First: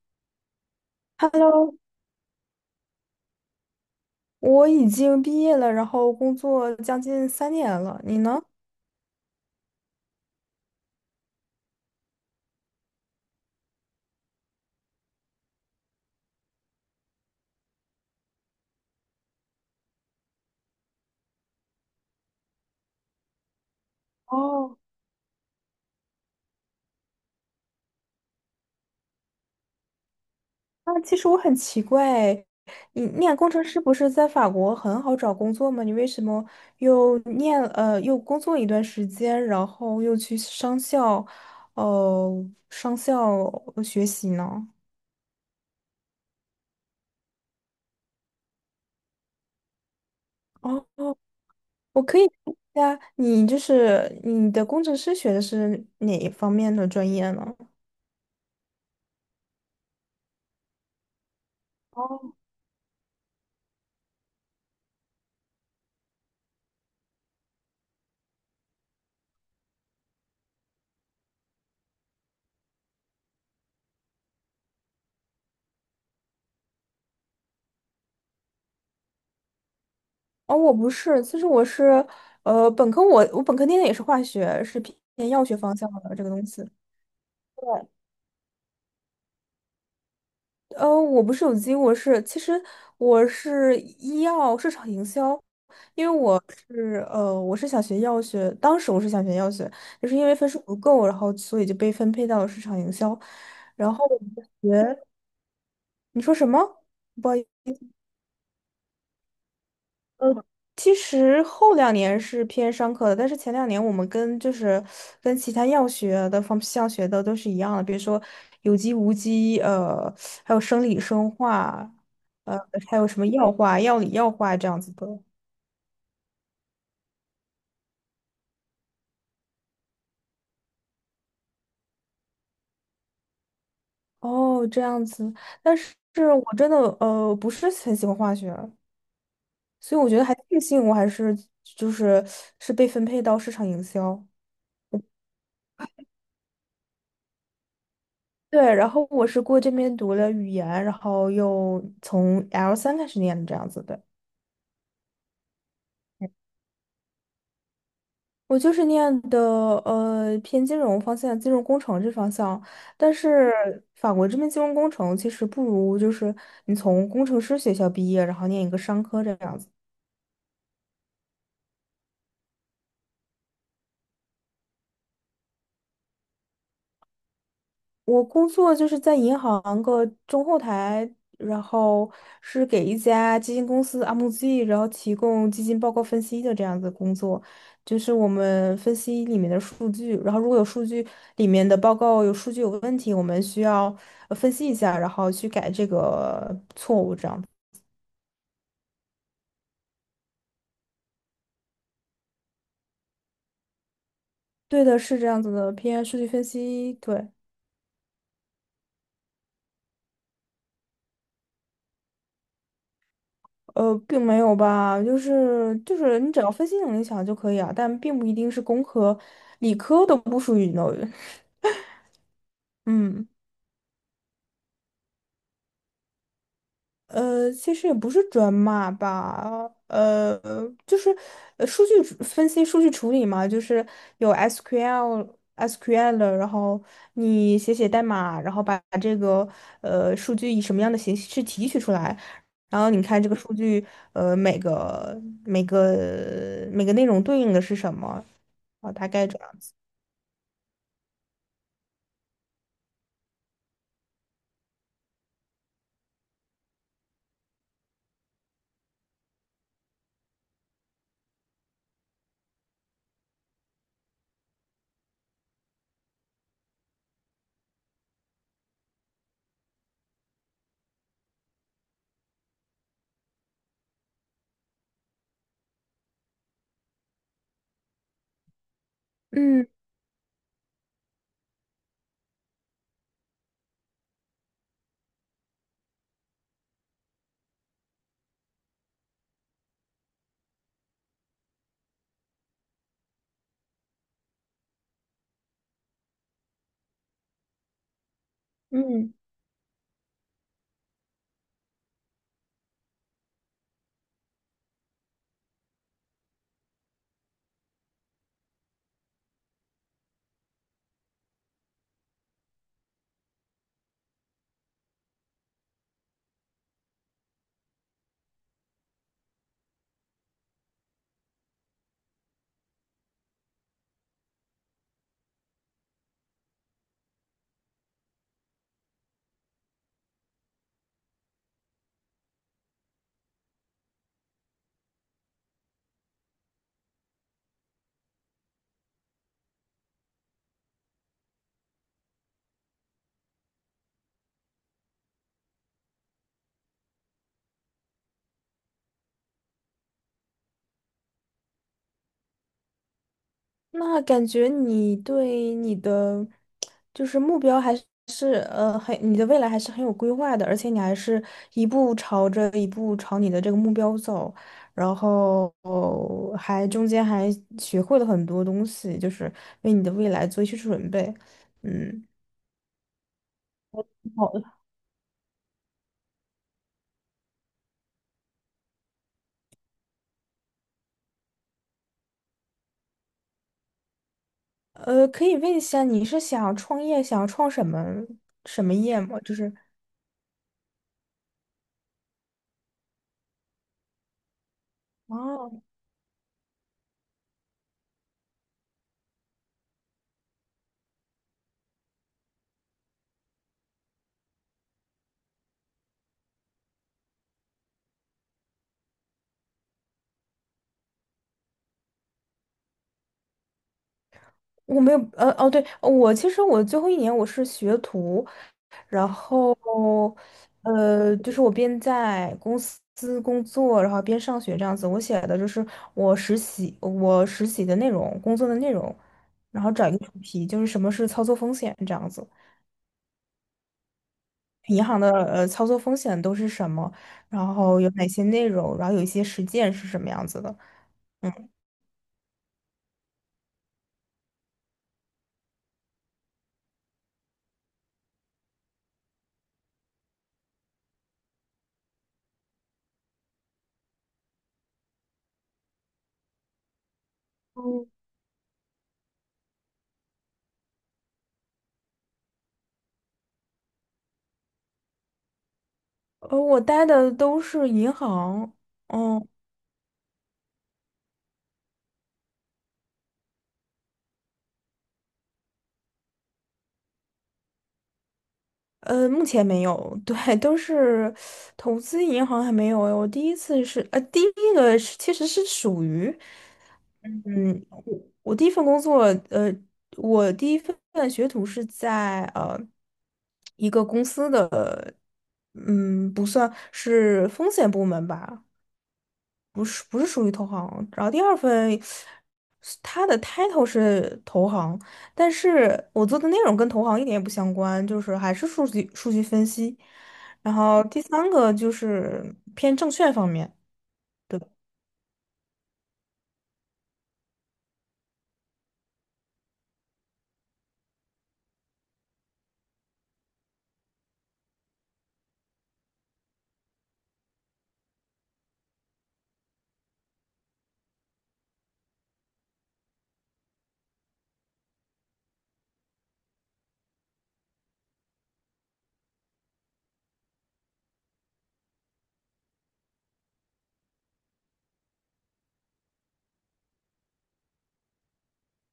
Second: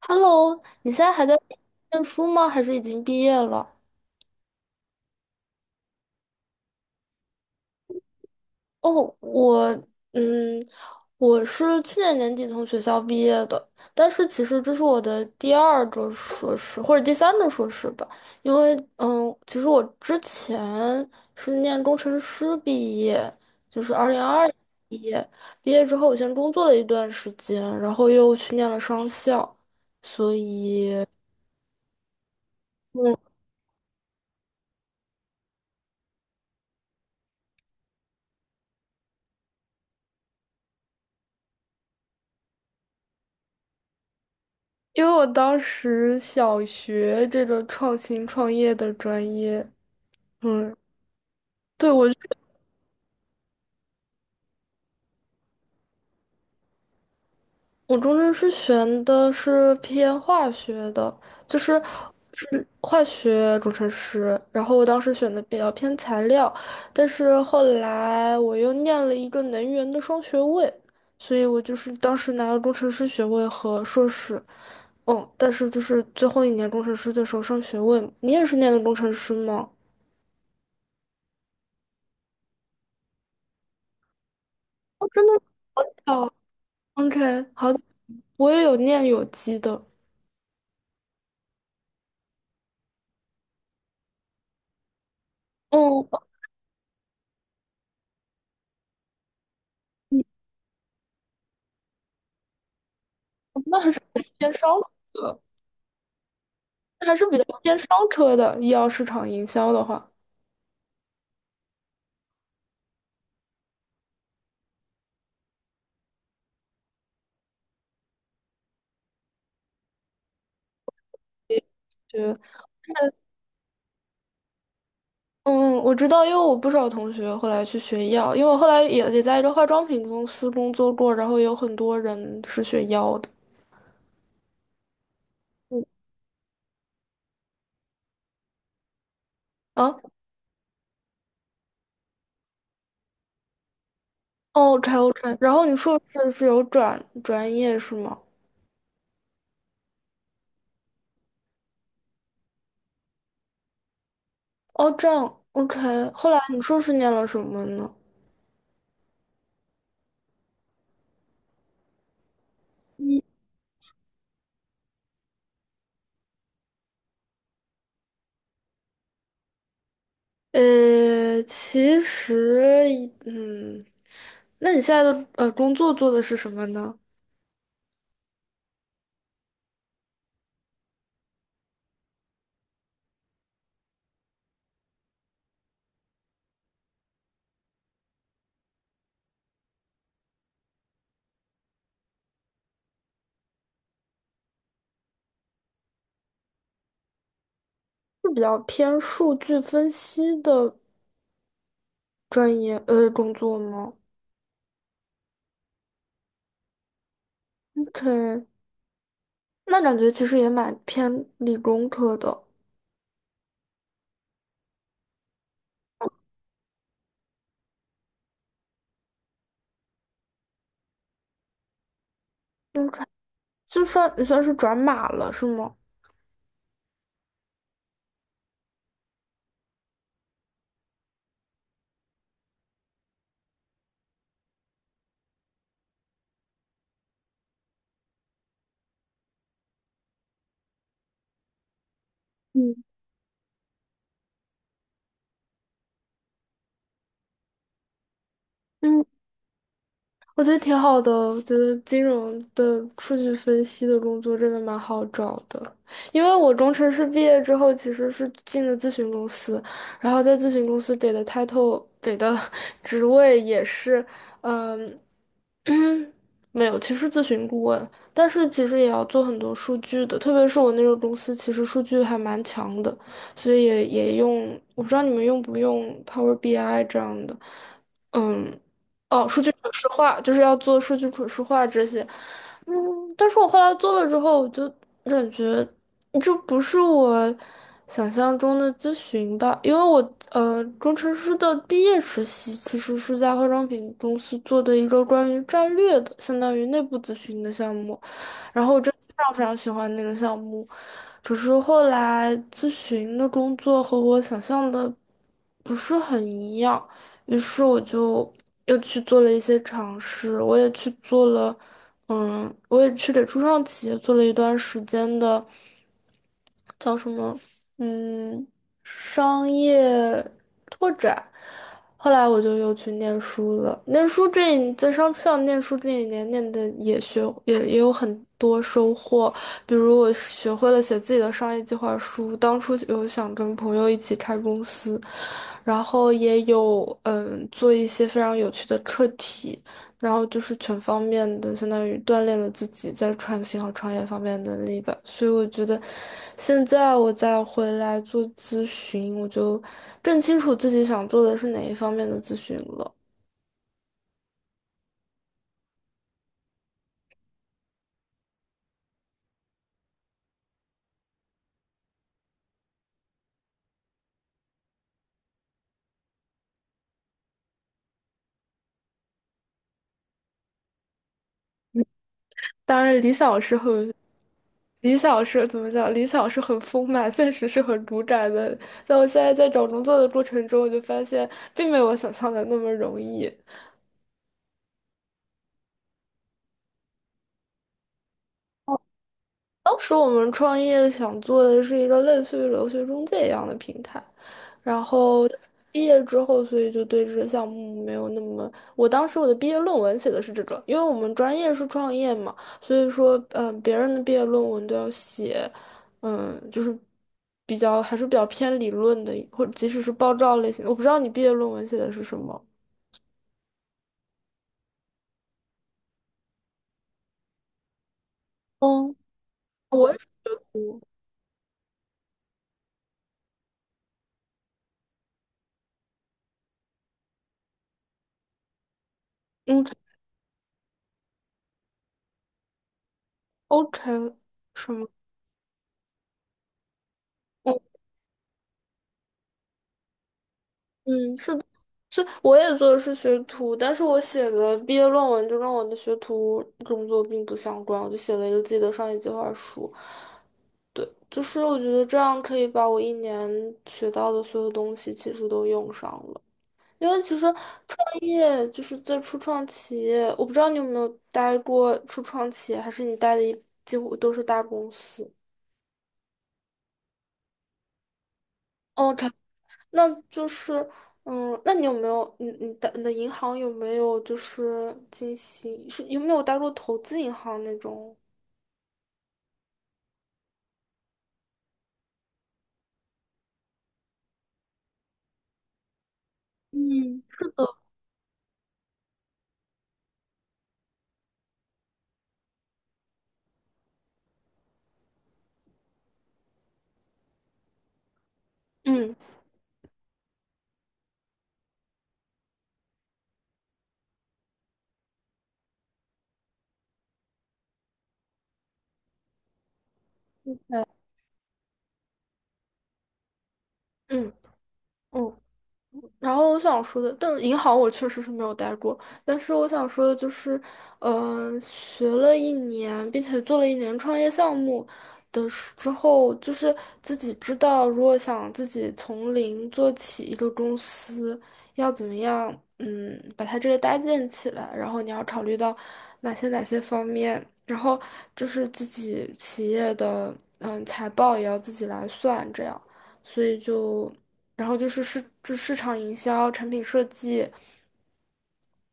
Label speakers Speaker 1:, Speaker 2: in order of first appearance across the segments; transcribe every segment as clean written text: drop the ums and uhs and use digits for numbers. Speaker 1: Hello,你现在还在
Speaker 2: Hello，
Speaker 1: 念书吗？还是已经毕业了？
Speaker 2: 我已经毕业了，然后工作将近三年了。你呢？
Speaker 1: 哦，我，嗯，我是去年年底从学校毕业的，但是其实这是我的第二个硕士或者第三个硕士吧，因为，其实我之前是念工程师毕业，就是二零二二
Speaker 2: 哦，
Speaker 1: 毕业，毕业之后我先工作了一段时间，然后又去念了商校，所
Speaker 2: 那
Speaker 1: 以。
Speaker 2: 其实我很奇怪，你
Speaker 1: 嗯。
Speaker 2: 念工程师不是在法国很好找工作吗？你为什么又念又工作一段时间，然后又去商校，呃商校学习呢？
Speaker 1: 因为我当时小学这个创新创业的专业，嗯，
Speaker 2: 哦，
Speaker 1: 对，
Speaker 2: 我可以问一下，你就是你的工程师学的是哪一方面的专业呢？
Speaker 1: 我中间是选的是偏化学的，就是是化学工程师，然后我当时选的比较偏材料，但是后来我又念了一个能源的双学位，所以我就是当时拿了工程师学位和硕士，嗯，但是就是最后一年工程师的时候上学位嘛你也是念的工程师吗？
Speaker 2: 哦，我不是，其实我是，本科我本科念的也是化学，是
Speaker 1: 哦，真
Speaker 2: 偏
Speaker 1: 的。
Speaker 2: 药学方向的这个
Speaker 1: 好
Speaker 2: 东西。
Speaker 1: OK，好，
Speaker 2: 对，
Speaker 1: 我也有念有机的，
Speaker 2: 我不是有机，我是其实我是医药市场营销，因为
Speaker 1: 哦，
Speaker 2: 我是我是想学药学，当时我是想学药学，就是
Speaker 1: 嗯
Speaker 2: 因为分数不够，然后所以就被分配到了市场营销，
Speaker 1: 那还
Speaker 2: 然
Speaker 1: 是
Speaker 2: 后我们
Speaker 1: 偏商
Speaker 2: 学，
Speaker 1: 科的，
Speaker 2: 你说什么？
Speaker 1: 那还是
Speaker 2: 不
Speaker 1: 比
Speaker 2: 好
Speaker 1: 较
Speaker 2: 意思。
Speaker 1: 偏商科的。医药市场营销的话，
Speaker 2: 呃，其实后两年是偏商科的，但是前两年我们跟就是跟其他药学的方向学的都是一样的，比如说有机、无机，还有生理生化，
Speaker 1: 对，
Speaker 2: 呃，还有什么药化、药理药化这样子的。
Speaker 1: 嗯，我知道，因为我不少同学后来去学医药，因为我后来也在一个化妆品公司工作过，然后有很多人是学药的。
Speaker 2: 哦，这样子，但
Speaker 1: 嗯
Speaker 2: 是我真的不是很喜欢化学，
Speaker 1: 啊
Speaker 2: 所以我觉得还庆幸我还是就是是被分配到市场营销。
Speaker 1: o k OK，然后你硕士是有转专业是吗？
Speaker 2: 对，然后我是过这边读了语言，然后又从 L 三开始念的这样子的。
Speaker 1: 哦，这样 OK，后来你硕士念了什么呢？
Speaker 2: 我就是念的偏金融方向，金融工程这方向，但是法国这边金融工程其实不如就是你从工程师学校毕业，然后念一个商科这样子。
Speaker 1: 其实嗯，那你现在的工作做的是什么呢？
Speaker 2: 我工作就是在银行个中后台，然后是给一家基金公司 MZ，然后提供基金报告分析的这样子工作，就是我们分析里面的数据，然后如果有数据里面的报告有数据有问题，我们需要分析一下，然后去改这个错误，这样。
Speaker 1: 是比较偏数据分析的专业工作吗
Speaker 2: 对的，是这样子的，偏数据分析，对。
Speaker 1: ？OK，那感觉其实也蛮偏理工科的。
Speaker 2: 并没有吧，就是你只要分析能力强就可以啊，但并不一定是工科、理科都不属于 n
Speaker 1: OK，
Speaker 2: 嗯，
Speaker 1: 就算你算是转码了，是吗？
Speaker 2: 其实也不是转码吧，就是数据处分析、数据处理嘛，就是有 SQL、SQL，然后你写代码，然后把这个数据以什么样的形式提取出来，
Speaker 1: 嗯。
Speaker 2: 然后你看这个数据，每个内容对应的是什么，哦，大概这样。
Speaker 1: 我觉得挺好的，我觉得金融的数据分析的工作真的蛮好找的，因为我工程师毕业之后其实是进了咨询公司，然后在咨询公司给的 title 给的 职位也是，嗯。嗯，没有，其实咨询顾问，但是其实也要做很多数据的，特别是我那个公司，其实数据还蛮强的，所以也用，我不知道你们用不用 Power BI 这样的，嗯，哦，数据
Speaker 2: 嗯
Speaker 1: 可视化，就是要做数据可视化这些，嗯，但是我后来做了之后，我就感觉这不是我想象中的咨询吧，因为我工程师的毕业实习其实是在化妆品公司做的一个关于战略的，相当于内部咨询的项目，然后我真的
Speaker 2: 嗯，
Speaker 1: 非常非常喜欢那个项目，只是后来咨询的工作和我想象的不是很一样，于是我就又去做了一些尝试，我也去做了，嗯，我也去给初创企业做了一段时间的。叫什么？嗯，商业拓展。后来我就又去念书了。念书在商上念书这一年念的也有很多收获，比如我学会了写自己的商业计划书。当初有想跟朋友一起开公司，然后也有嗯做一些非常有趣的课题。然后就是全方面的，相当于锻炼了自己在创新和创业方面的能力吧。所以我觉得，现在我再回来做咨询，我就更清楚自己想做的是哪一方面的咨询了。
Speaker 2: 那感觉你对你的就是目标还是很你的未来还是很有规划的，而且你还是一步朝你的这个目标走，然后还中间还学会了很多东西，就是为你的未来做一些准备。嗯，
Speaker 1: 当然，
Speaker 2: 好的
Speaker 1: 理想是怎么讲？理想是很丰满，现实是很骨感的。但我现在在找工作的过程中，我就发现，并没有我想象的那么容易。
Speaker 2: 可以问一下你是想创业，想创什么什么业吗？就是
Speaker 1: 当时我们创业想做的是一个类似于留学中介一样的平台，然后
Speaker 2: 哦。
Speaker 1: 毕业之后，所以就对这个项目没有那么。我当时我的毕业论文写的是这个，因为我们专业是创业嘛，所以说，嗯，别人的毕业论文都要写，嗯，就是还是比较偏理论的，或者即使是报告类型的。我不知道你毕业论文写的是什么。
Speaker 2: 我没有，对，我其实我最后一年我是学徒，
Speaker 1: 嗯，
Speaker 2: 然
Speaker 1: 我也
Speaker 2: 后，
Speaker 1: 是，
Speaker 2: 就是我边在公司工作，然后边上学这样子。我写的就是我实习，我实习的内容，工作的内容，然
Speaker 1: 嗯
Speaker 2: 后找一个主题，就是什么是操作风险这样子，
Speaker 1: ，OK，什
Speaker 2: 银
Speaker 1: 么？
Speaker 2: 行的操作风险都是什么，然后有哪些内容，然后有一些实践是什么样子的。
Speaker 1: 嗯，是的，
Speaker 2: 嗯，
Speaker 1: 是我也做的是学徒，但是我写的毕业论文就跟我的学徒工作并不相关，我就写了一个自己的商业计划书。对，就是我觉得这样可以把我一年学到的所有东西其实都用上了，因为其实创业就是在初创企业，我不知道你有没有待过初创企业，还是你待的几乎都是大公司。
Speaker 2: 我待的都是银行，
Speaker 1: 哦，k
Speaker 2: 嗯。
Speaker 1: 那就是，嗯，那你有没有，你的银行有没有就是进行，是有没有打入投资银行那种？
Speaker 2: 目前没有，对，都是投资银行还没有诶。我第一次是，第一个是其实是属于，
Speaker 1: 嗯，是的，
Speaker 2: 嗯，我第一份工作，呃，我第一份学徒是在一个公司的，嗯，不算是风险部门吧，
Speaker 1: 嗯
Speaker 2: 不是属于投行。然后第二份，它的 title 是投行，但是我做的内容跟投行一点也不相关，就是还是数据分析。然
Speaker 1: 对，
Speaker 2: 后第三个就是偏证券方面。
Speaker 1: 嗯。然后我想说的，但银行我确实是没有待过，但是我想说的就是，嗯、学了一年，并且做了一年创业项目之后，就是自己知道，如果想自己从零做起一个公司，要怎么样，嗯，把它这个搭建起来，然后你要考虑到哪些方面，然后就是自己企业的，嗯，财报也要自己来算，这样，所以就。然后就是市场营销、产品设计，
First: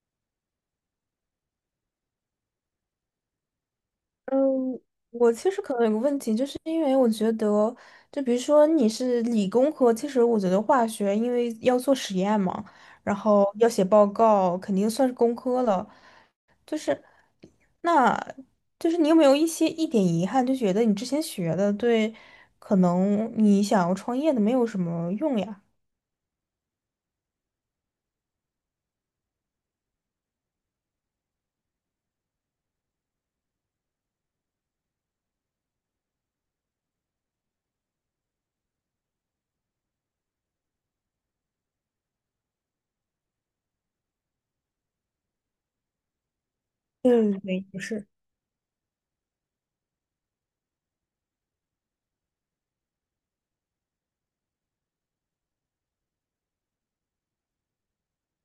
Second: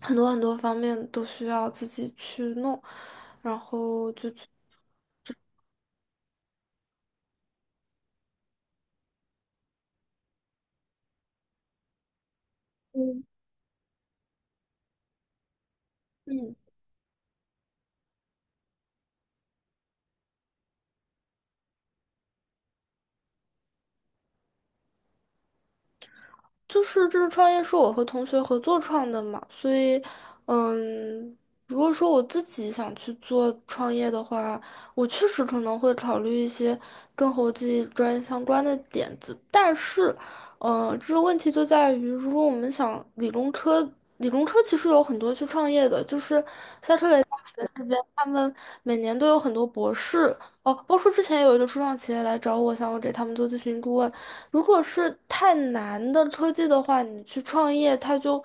Speaker 1: 很多方面都需要自己去弄，然后就去
Speaker 2: 嗯，我其实可能有个问题，就是因为我觉得，就比如说你是理工科，其实我觉得化学因为要做实验嘛，然
Speaker 1: 嗯
Speaker 2: 后要写报告，肯定算是工科了。
Speaker 1: 嗯。
Speaker 2: 那就是你有没有一点遗憾，就觉得你之前学的对，可能你想要创业的没有什么用呀？
Speaker 1: 就是这个创业是我和同学合作创的嘛，所以，嗯，如果说我自己想去做创业的话，我确实可能会考虑一些跟国际专业相关的点子，但是，这个问题就在于，如果我们想理工科，理工科其实有很多去创业的，就是夏特雷
Speaker 2: 嗯，
Speaker 1: 大
Speaker 2: 对，
Speaker 1: 学
Speaker 2: 不
Speaker 1: 这边，
Speaker 2: 是。
Speaker 1: 他们每年都有很多博士，哦，包括之前有一个初创企业来找我，想我给他们做咨询顾问。如果是太难的科技的话，你去创业，它就，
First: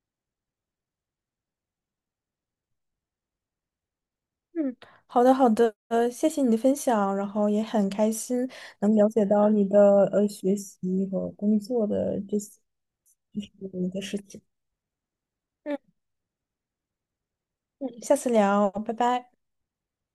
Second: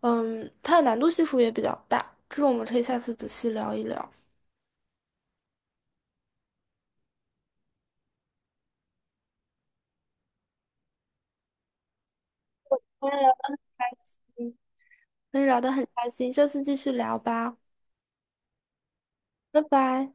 Speaker 1: 嗯，它的难度系数也比较大。这个我们可以下次仔细聊一聊。
Speaker 2: 嗯，好的好的，谢谢你的分享，然后也很开心能了解到你的学习和工作的这些，就
Speaker 1: 嗯
Speaker 2: 是你的事情。
Speaker 1: 跟你聊得
Speaker 2: 嗯
Speaker 1: 很开心，下次继续聊吧，
Speaker 2: 嗯，下次聊，拜拜。
Speaker 1: 拜拜。